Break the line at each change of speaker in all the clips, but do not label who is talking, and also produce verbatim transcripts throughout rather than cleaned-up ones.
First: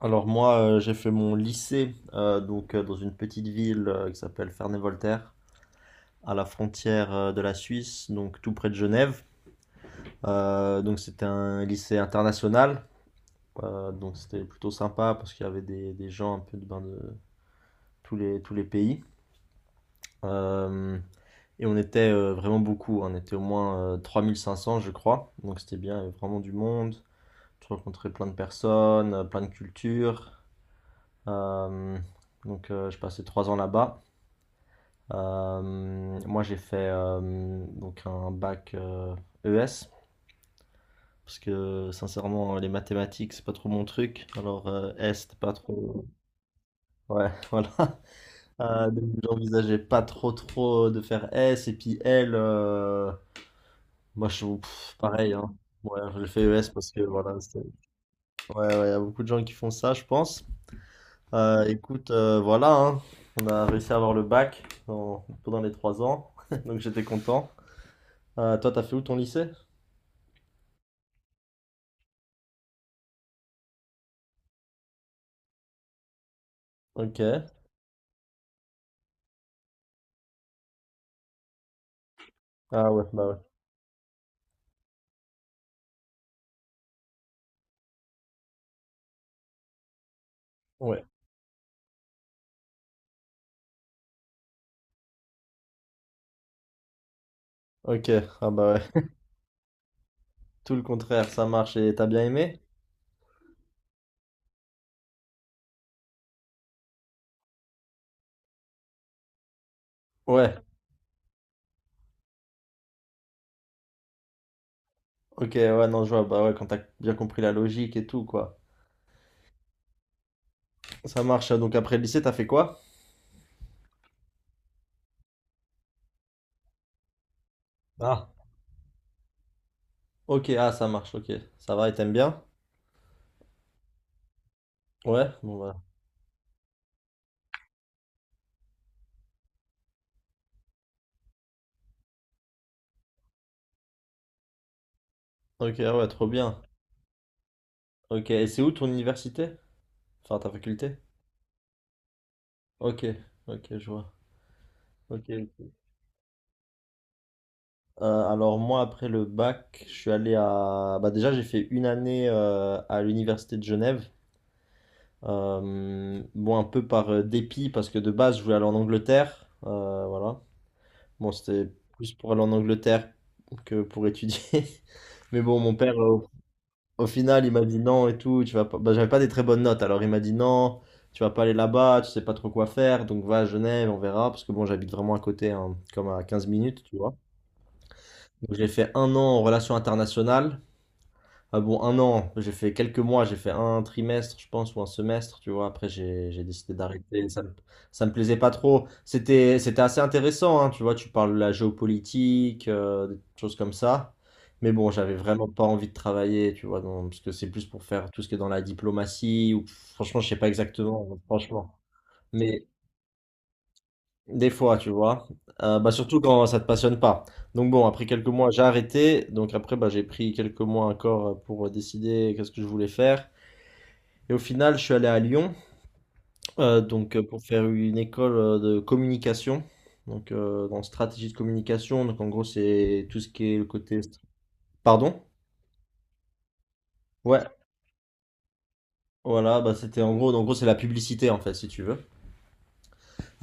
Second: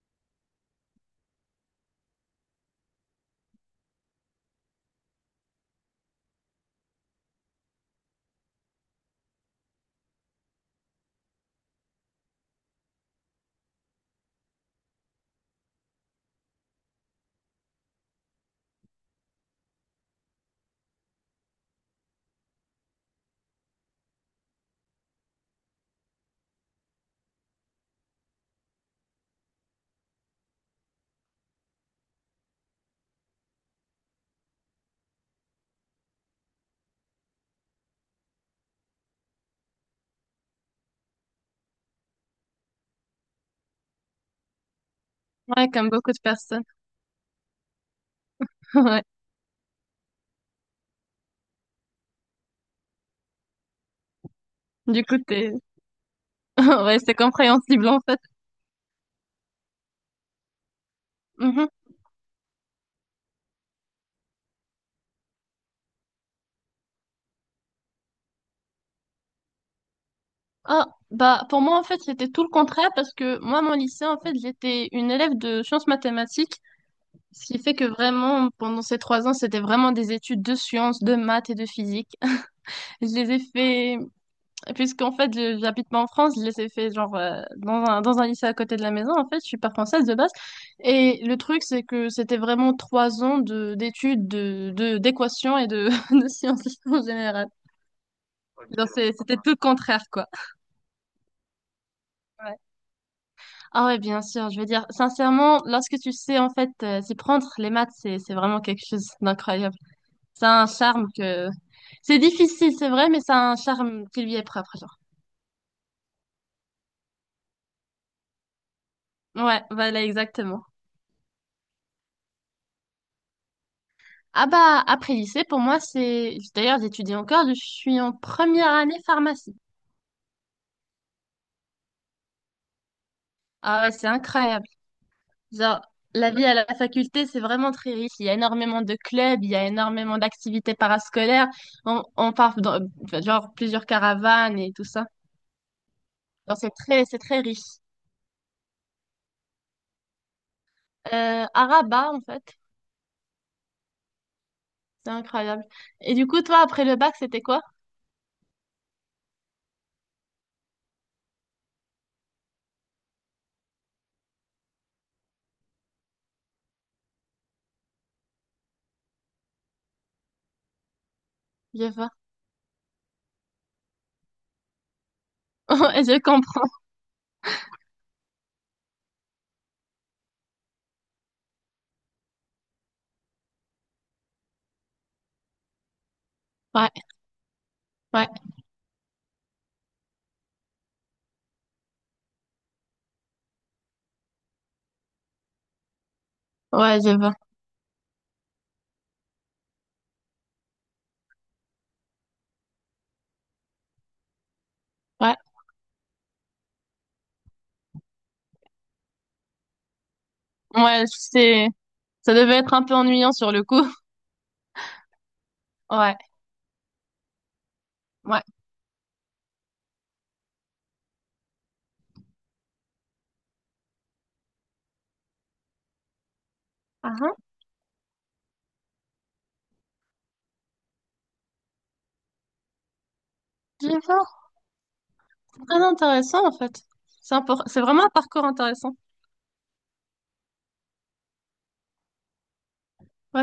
Alors moi, euh, j'ai fait mon lycée euh, donc euh, dans une petite ville euh, qui s'appelle Ferney-Voltaire, à la frontière euh, de la Suisse, donc tout près de Genève. Euh, donc c'était un lycée international. Euh, donc c'était plutôt sympa parce qu'il y avait des, des gens un peu de, ben, de tous les, tous les pays. Euh, et on était euh, vraiment beaucoup, hein. On était au moins euh, trois mille cinq cents, je crois, donc c'était bien, il y avait vraiment du monde, tu rencontrais plein de personnes, euh, plein de cultures. Euh, donc euh, je passais trois ans là-bas. Euh, moi, j'ai fait euh, donc un bac euh, E S parce que sincèrement, les mathématiques, c'est pas trop mon truc. Alors, euh, S, c'était pas
Ouais, comme
trop.
beaucoup de personnes.
Ouais, voilà. Euh,
Ouais.
donc, j'envisageais pas trop trop de faire S et puis L. euh, Moi, je pff,
Du coup,
pareil.
t'es...
Hein. Ouais, j'ai fait E S parce
Ouais,
que
c'est
voilà. c'est-
compréhensible, en fait.
Ouais, ouais, il y a beaucoup de gens qui font ça, je pense. Euh,
Mhm.
écoute, euh, voilà. Hein. On a réussi à avoir le bac dans- pendant les trois ans, donc j'étais content. Euh, toi, t'as fait où ton lycée?
Ah, bah, pour moi, en fait, c'était tout le contraire parce que moi, mon lycée, en fait, j'étais une élève de sciences mathématiques,
Ok.
ce qui fait que vraiment, pendant ces trois ans, c'était vraiment des études de sciences, de maths et de physique.
Ah ouais,
Je
bah
les
ouais.
ai fait. Puisqu'en fait, je- j'habite pas en France, je les ai fait genre euh, dans un, dans un lycée à côté de la maison. En fait, je suis pas française de base.
Ouais.
Et le truc, c'est que c'était vraiment trois ans de d'études, de, de, d'équations et de, de sciences en général.
Ok, ah bah
Genre,
ouais.
c'est- c'était tout le contraire, quoi.
Tout le contraire, ça marche et t'as bien
Ouais.
aimé?
Ah ouais, bien sûr. Je veux dire, sincèrement, lorsque tu sais en fait euh, s'y prendre, les maths, c'est c'est vraiment quelque chose d'incroyable. Ça
Ouais.
a un charme que c'est difficile, c'est vrai, mais ça a un charme qui lui est propre, genre.
Ok, ouais, non, je vois. Bah ouais, quand t'as bien compris la logique et tout, quoi.
Ouais, voilà, exactement.
Ça marche. Donc après le lycée, t'as fait quoi?
Ah bah, après lycée, pour moi, c'est... D'ailleurs, j'étudie encore, je suis en
Ah,
première année pharmacie.
ok, ah, ça marche, ok. Ça va et t'aimes bien?
Ah ouais, c'est incroyable.
Ouais, bon bah.
Genre, la vie à la faculté, c'est vraiment très riche. Il y a énormément de clubs, il y a énormément d'activités parascolaires. On, on part dans, enfin, genre, plusieurs caravanes et tout ça.
Ok, ah ouais, trop
Genre,
bien.
c'est très, c'est très riche.
Ok, et c'est où ton université? Enfin, ta faculté?
Euh, à Rabat, en fait,
Ok, ok, je vois.
c'est
Ok,
incroyable.
ok.
Et du coup, toi, après le bac, c'était quoi?
Euh, alors moi, après le bac, je suis allé à... Bah déjà, j'ai fait une année euh, à l'université de Genève. Euh, bon, un peu par euh, dépit, parce que de base, je voulais aller en Angleterre. Euh, voilà. Bon, c'était
Je vois.
plus pour aller en Angleterre que pour étudier. Mais bon, mon père,
Ouais,
euh,
je
au,
comprends.
au final, il m'a dit non et tout. Tu vas pas... bah, j'avais pas des très bonnes notes. Alors, il m'a dit non, tu vas pas aller là-bas, tu sais pas trop quoi faire. Donc, va à Genève, on verra. Parce que bon, j'habite vraiment à côté, hein, comme à quinze minutes,
Ouais,
tu vois.
ouais,
Donc, j'ai fait un an en relations internationales. Ah bon, un an, j'ai fait quelques mois, j'ai fait un trimestre, je pense, ou un semestre, tu vois. Après, j'ai j'ai décidé
ouais, je
d'arrêter.
vois.
Ça me, ça me plaisait pas trop. C'était c'était assez intéressant, hein, tu vois. Tu parles de la géopolitique, euh, des choses comme ça. Mais bon, j'avais
Ouais,
vraiment pas envie de travailler, tu vois, dans- parce que c'est plus pour faire tout ce qui est dans la diplomatie, ou franchement, je sais pas
ouais,
exactement,
c'est...
franchement.
Ça devait
Mais
être un peu ennuyant sur le coup.
des fois, tu vois. Euh, bah,
Ouais.
surtout quand ça te passionne pas. Donc bon, après quelques
Ouais.
mois, j'ai arrêté. Donc après, bah, j'ai pris quelques mois encore euh, pour euh, décider qu'est-ce que je voulais faire. Et au final, je suis allé à Lyon, euh,
Ah,
donc euh,
hein.
pour faire une école euh, de communication. Donc euh, dans stratégie de communication. Donc en gros, c'est tout ce qui est le
Je...
côté. Pardon?
Très intéressant, en fait. C'est
Ouais.
impor- c'est vraiment un parcours intéressant.
Voilà, bah c'était en gros, en gros c'est la publicité en fait, si tu veux.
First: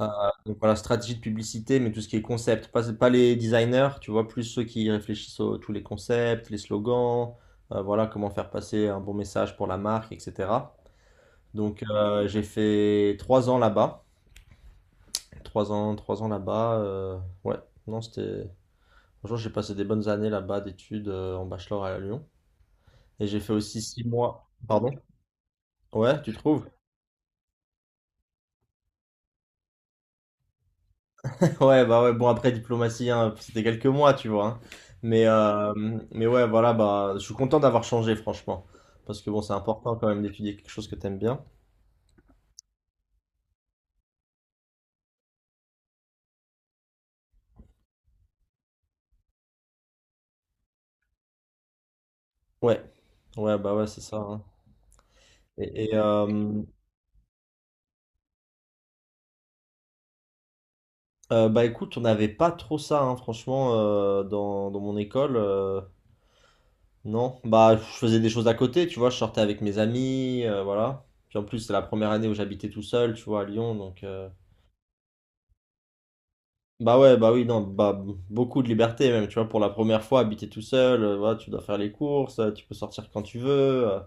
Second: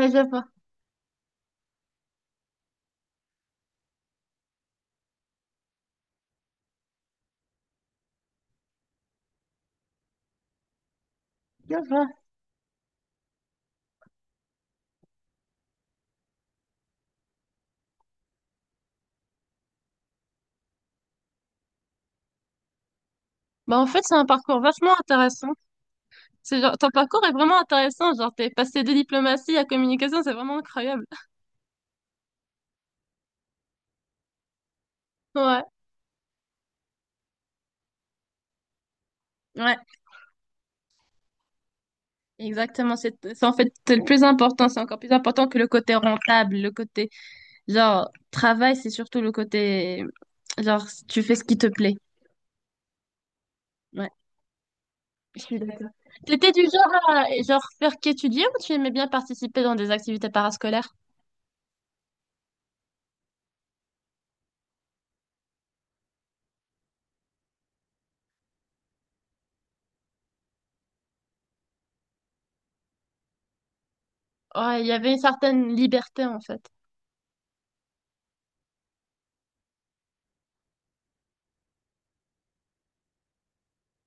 Euh,
je vois.
donc voilà, stratégie de publicité, mais tout ce qui est concept, pas, pas les designers, tu vois, plus ceux qui réfléchissent à tous les concepts, les slogans, euh, voilà, comment faire passer un bon message pour la marque, et cetera.
Je
Donc
vois.
euh, j'ai fait trois ans là-bas, trois ans, trois ans là-bas, euh, ouais, non, c'était, franchement, j'ai passé des bonnes années là-bas d'études euh, en bachelor à Lyon, et j'ai fait
Bah,
aussi
en fait,
six
c'est un
mois,
parcours
pardon,
vachement intéressant.
ouais, tu
C'est
trouves?
genre, ton parcours est vraiment intéressant. Genre, t'es passé de diplomatie à communication, c'est vraiment incroyable.
Ouais, bah ouais, bon après diplomatie, hein, c'était quelques mois, tu vois. Hein. Mais,
Ouais.
euh, mais ouais, voilà, bah je suis content d'avoir changé, franchement. Parce que bon, c'est
Ouais.
important quand même d'étudier quelque chose que t'aimes bien.
Exactement. C'est, c'est en fait, c'est le plus important. C'est encore plus important que le côté rentable, le côté, genre, travail, c'est surtout le côté, genre, tu fais ce qui te plaît.
Ouais, ouais, bah ouais, c'est
Ouais.
ça. Hein.
Je suis
Et,
d'accord.
et,
T'étais du
euh,
genre à genre faire qu'étudier ou tu aimais bien participer dans des activités parascolaires?
euh, bah écoute, on n'avait pas trop ça, hein, franchement, euh, dans, dans mon école. Euh, non, bah je faisais des choses à côté, tu vois, je sortais avec mes amis, euh, voilà. Puis en plus, c'est la première année où j'habitais tout seul, tu vois, à Lyon, donc... euh,
Ouais, il y avait une certaine liberté en fait.
Bah ouais, bah oui, non, bah b- beaucoup de liberté même, tu vois, pour la première fois, habiter tout seul, euh, voilà, tu dois faire les courses, euh, tu peux sortir quand tu veux. euh,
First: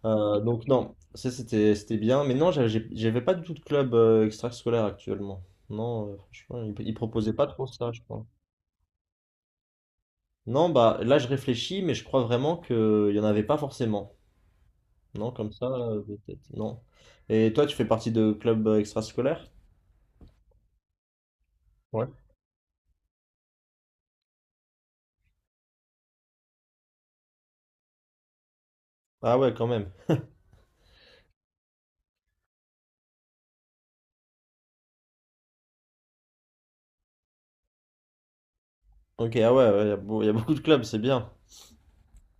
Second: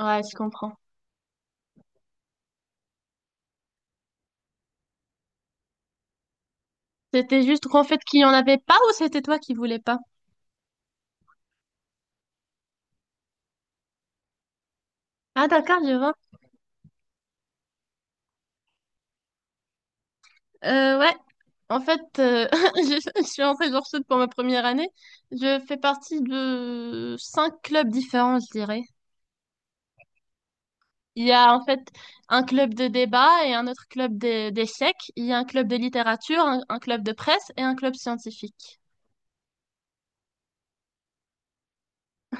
Ouais, je
euh, donc
comprends.
non, ça c'était c'était bien, mais non, j'avais j'ai- j'avais pas du tout de club euh, extrascolaire actuellement. Non, euh, franchement, ils, ils proposaient
C'était
pas trop
juste qu'en
ça, je
fait qu'il n'y
crois.
en avait pas ou c'était toi qui voulais pas?
Non, bah là je réfléchis, mais je crois vraiment que il y en avait pas forcément. Non,
Ah
comme ça,
d'accord, je
euh,
vois.
de tête, non. Et toi, tu fais partie de club euh, extrascolaire?
Euh, ouais. En fait,
Ouais.
euh, je, je suis en Sèche sud pour ma première année. Je fais partie de cinq clubs différents, je dirais.
Ah ouais, quand même.
Il y a en fait un club de débat et un autre club de- d'échecs. Il y a un club de littérature, un un club de presse et un club scientifique.
Ok, ah ouais, il y a beau- y a beaucoup de clubs, c'est bien,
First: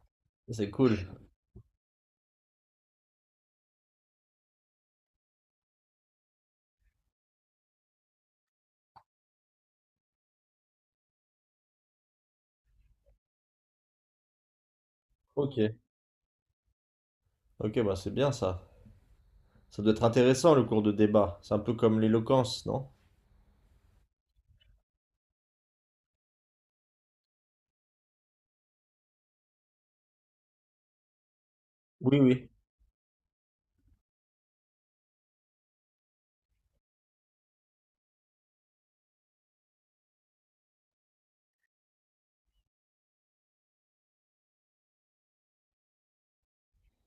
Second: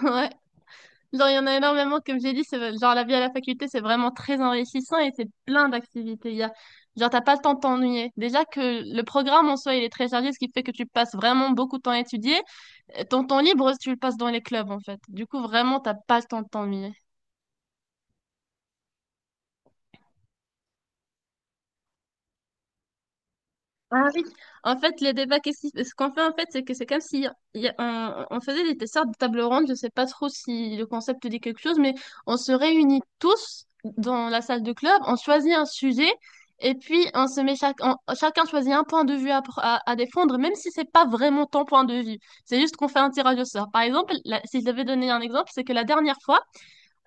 Ouais.
c'est cool.
Genre, il y en a énormément, comme j'ai dit, c'est genre la vie à la faculté, c'est vraiment très enrichissant et c'est plein d'activités. Il y a, genre, t'as pas le temps de t'ennuyer. Déjà que le programme en soi, il est très chargé, ce qui fait que tu passes vraiment beaucoup de temps à étudier. Et ton temps libre, tu le passes dans les clubs, en fait. Du coup,
Ok.
vraiment, t'as pas le temps de t'ennuyer.
Ok, bah c'est bien ça. Ça doit être intéressant le cours de débat. C'est un peu comme l'éloquence, non?
Ah oui, en fait, le débat, qu'est-ce qui- ce qu'on fait en fait, c'est que c'est comme si il y a- on, on faisait des, des sortes de tables rondes, je sais pas trop si le concept dit quelque chose, mais
Oui,
on
oui.
se réunit tous dans la salle de club, on choisit un sujet et puis on se met chaque, on- chacun choisit un point de vue à, pr- à, à défendre, même si c'est pas vraiment ton point de vue. C'est juste qu'on fait un tirage au sort. Par exemple, la- si je devais donner un exemple, c'est que la dernière fois,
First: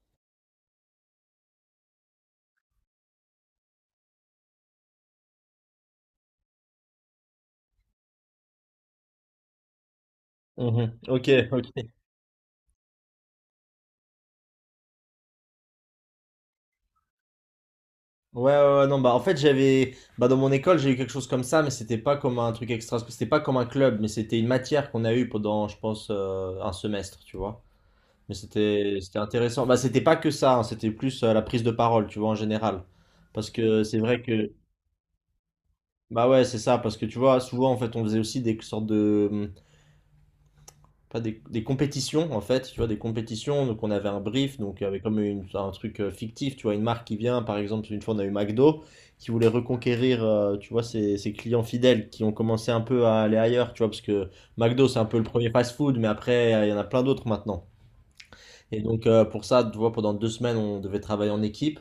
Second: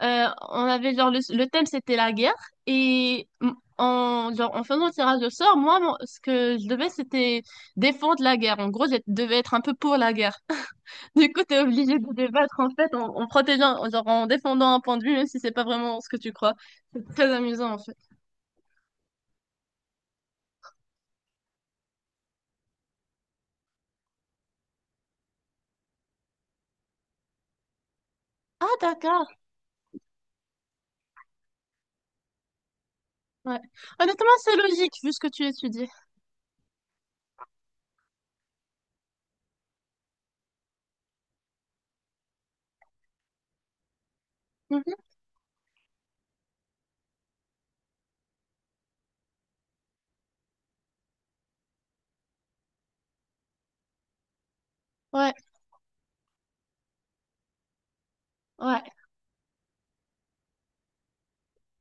euh, on avait genre le, le thème c'était la guerre et m- en genre en faisant le tirage au sort, moi mon- ce que je devais c'était défendre la guerre. En gros, je devais être un peu pour la guerre.
Mhm. Ok,
Du coup, t'es obligé
ok.
de débattre en fait en, en protégeant, en- genre en défendant un point de vue même si c'est pas vraiment ce que tu crois. C'est très amusant en fait.
Ouais, ouais, ouais, non, bah en fait j'avais, bah dans mon école j'ai eu quelque chose comme ça, mais c'était pas comme un truc extra, c'était pas comme un club, mais c'était une matière qu'on a eue pendant, je pense, euh, un semestre, tu vois. Mais
Ah
c'était, c'était
d'accord.
intéressant. Bah c'était pas que ça, hein, c'était plus euh, la prise de parole, tu vois, en général. Parce
Ouais.
que c'est vrai
Honnêtement,
que,
c'est logique vu ce que tu étudies.
bah ouais, c'est ça, parce que tu vois, souvent en fait on faisait aussi des sortes de, mmh, pas des, des compétitions en fait, tu vois, des compétitions. Donc on avait un brief, donc
Mhm.
avec comme une- un truc euh, fictif, tu vois, une marque qui vient, par exemple, une fois on a eu McDo qui voulait reconquérir, euh, tu vois, ses, ses clients fidèles qui ont commencé un peu à aller ailleurs, tu vois, parce que McDo c'est un peu le
Ouais,
premier fast-food, mais après euh, il y en a plein d'autres maintenant. Et
ouais,
donc euh, pour ça, tu vois, pendant deux semaines on devait travailler en équipe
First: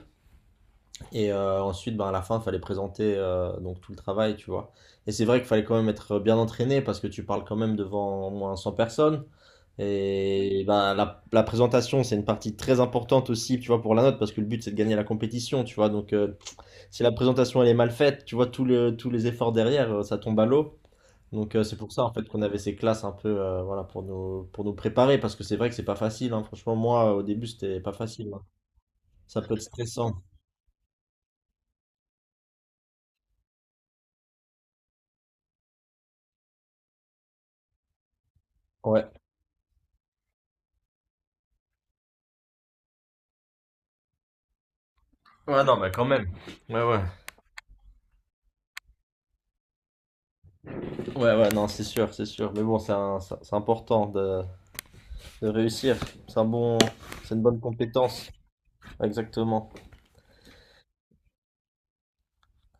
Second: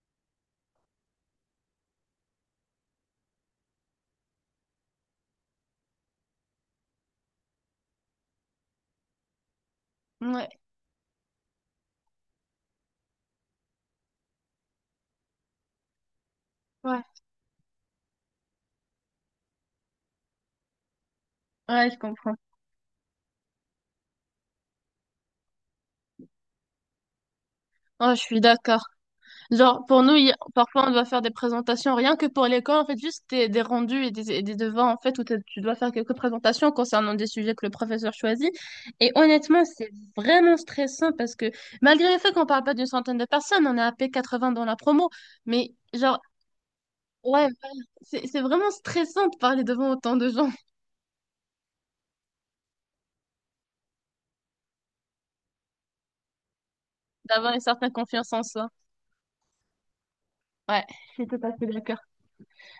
et euh, ensuite, ben, à la fin, il fallait présenter euh, donc tout le travail, tu vois. Et c'est vrai qu'il fallait quand même être bien entraîné parce que tu parles quand même devant au moins cent personnes.
ouais,
Et ben, la, la présentation, c'est une partie très importante aussi, tu vois, pour la note, parce que le but, c'est de gagner la compétition, tu vois. Donc, euh, si
ouais.
la présentation, elle est mal faite, tu vois, tout le- tous les efforts derrière, euh, ça tombe à l'eau. Donc, euh, c'est
Ouais,
pour
je
ça, en fait,
comprends.
qu'on avait ces classes un peu, euh, voilà, pour nous, pour nous préparer, parce que c'est vrai que c'est pas facile, hein. Franchement, moi, au début, c'était pas
Oh, je
facile, hein.
suis d'accord.
Ça peut être
Genre, pour
stressant.
nous, il y a- parfois, on doit faire des présentations, rien que pour l'école, en fait, juste des, des rendus et des, et des devants, en fait, où t'as- tu dois faire quelques présentations concernant des sujets que le professeur choisit.
Ouais.
Et honnêtement, c'est vraiment stressant parce que, malgré le fait qu'on parle pas d'une centaine de personnes, on est à p quatre-vingts dans la promo,
Ouais,
mais
non, mais quand
genre,
même. Ouais, ouais.
ouais, voilà, c'est, c'est vraiment stressant de parler devant autant de gens,
Ouais, ouais, non, c'est sûr, c'est sûr. Mais bon, c'est un- c'est c'est important de, de réussir. C'est un bon, c'est une
d'avoir
bonne
une certaine
compétence.
confiance en soi.
Exactement.
Ouais, je suis tout à fait d'accord.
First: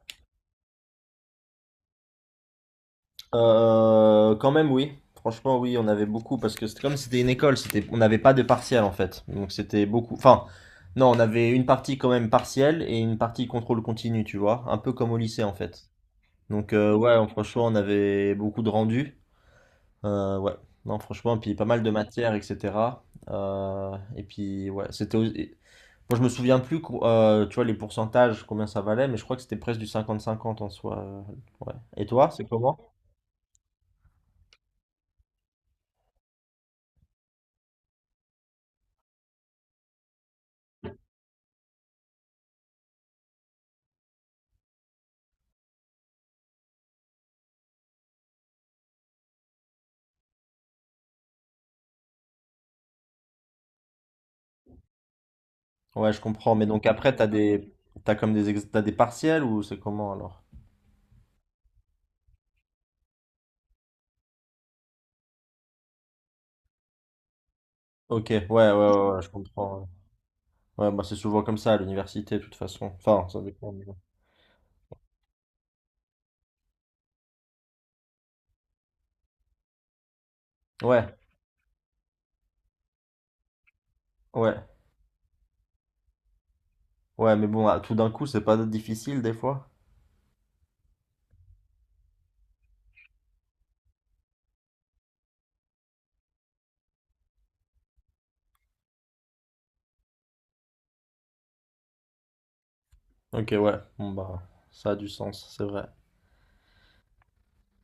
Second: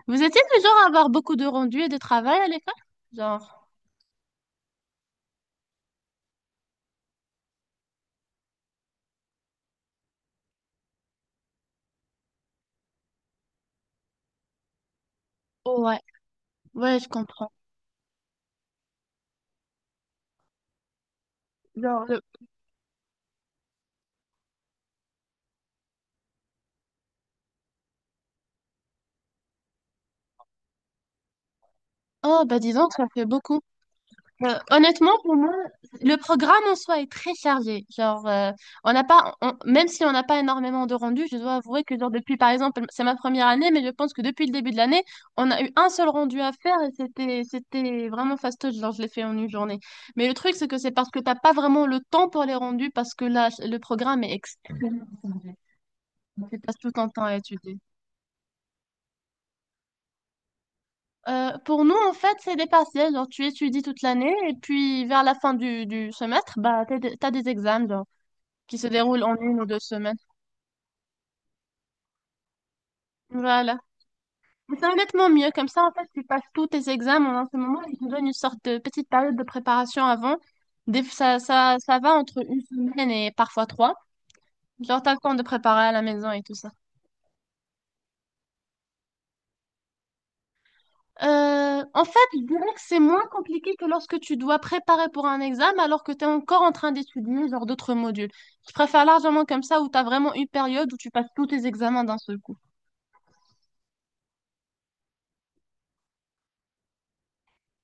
Vous étiez du genre à avoir beaucoup de rendus et de travail à l'école? Genre,
Euh, quand même, oui. Franchement, oui, on avait beaucoup parce que c'était comme si c'était une école, c'était, on n'avait pas de partiel en fait. Donc c'était beaucoup. Enfin, non, on avait une partie quand même partielle et une partie contrôle continu, tu vois, un peu comme au lycée en
oh
fait.
ouais,
Donc euh,
ouais, je
ouais, on-
comprends.
franchement, on avait beaucoup de rendus. Euh, ouais, non, franchement, puis pas mal de matières, et cetera. Euh, et puis ouais, c'était. aux- et- Moi, je me souviens plus, co- euh, tu vois, les pourcentages, combien ça valait, mais je crois que c'était presque du cinquante cinquante en soi. euh, Ouais. Et toi, c'est
Oh, bah dis
comment?
donc, ça fait beaucoup. Euh, honnêtement, pour moi, le programme en soi est très chargé. Genre, euh, on n'a pas, on- même si on n'a pas énormément de rendus, je dois avouer que genre depuis, par exemple, c'est ma première année, mais je pense que depuis le début de l'année, on a eu un seul rendu à faire et c'était, c'était vraiment fastoche. Genre, je l'ai fait en une journée. Mais le truc, c'est que c'est parce que t'as pas vraiment le temps pour les rendus parce que là, le programme est extrême.
Ouais, je comprends.
Tu
Mais
passes
donc
tout ton
après,
temps
t'as
à
des,
étudier.
t'as comme des, ex- t'as des partiels ou c'est comment alors?
Euh, pour nous, en fait, c'est des partiels. Genre, tu étudies toute l'année et puis vers la fin du, du semestre, bah, t'as des, t'as des examens genre,
Ok, ouais, ouais, ouais,
qui se
ouais, ouais,
déroulent
je
en une ou deux
comprends.
semaines.
Ouais, Ouais, bah c'est souvent comme ça à l'université de toute façon. Enfin, ça dépend.
Voilà.
Mais bon.
Mais c'est honnêtement mieux. Comme ça, en fait, tu passes tous tes examens en un seul moment. Ils te donnent une sorte de petite période de préparation avant. Des-
Ouais,
ça, ça, ça va entre une semaine et parfois trois.
ouais,
Genre, t'as le temps de préparer à la maison et tout ça.
ouais, mais bon, ah, tout d'un coup, c'est pas difficile des fois.
Euh, en fait, je dirais que c'est moins compliqué que lorsque tu dois préparer pour un examen alors que tu es encore en train d'étudier genre d'autres modules. Je préfère largement comme ça où tu as vraiment une période où tu passes tous tes examens d'un seul coup.
Ok, ouais, bon bah, ça a du sens, c'est vrai.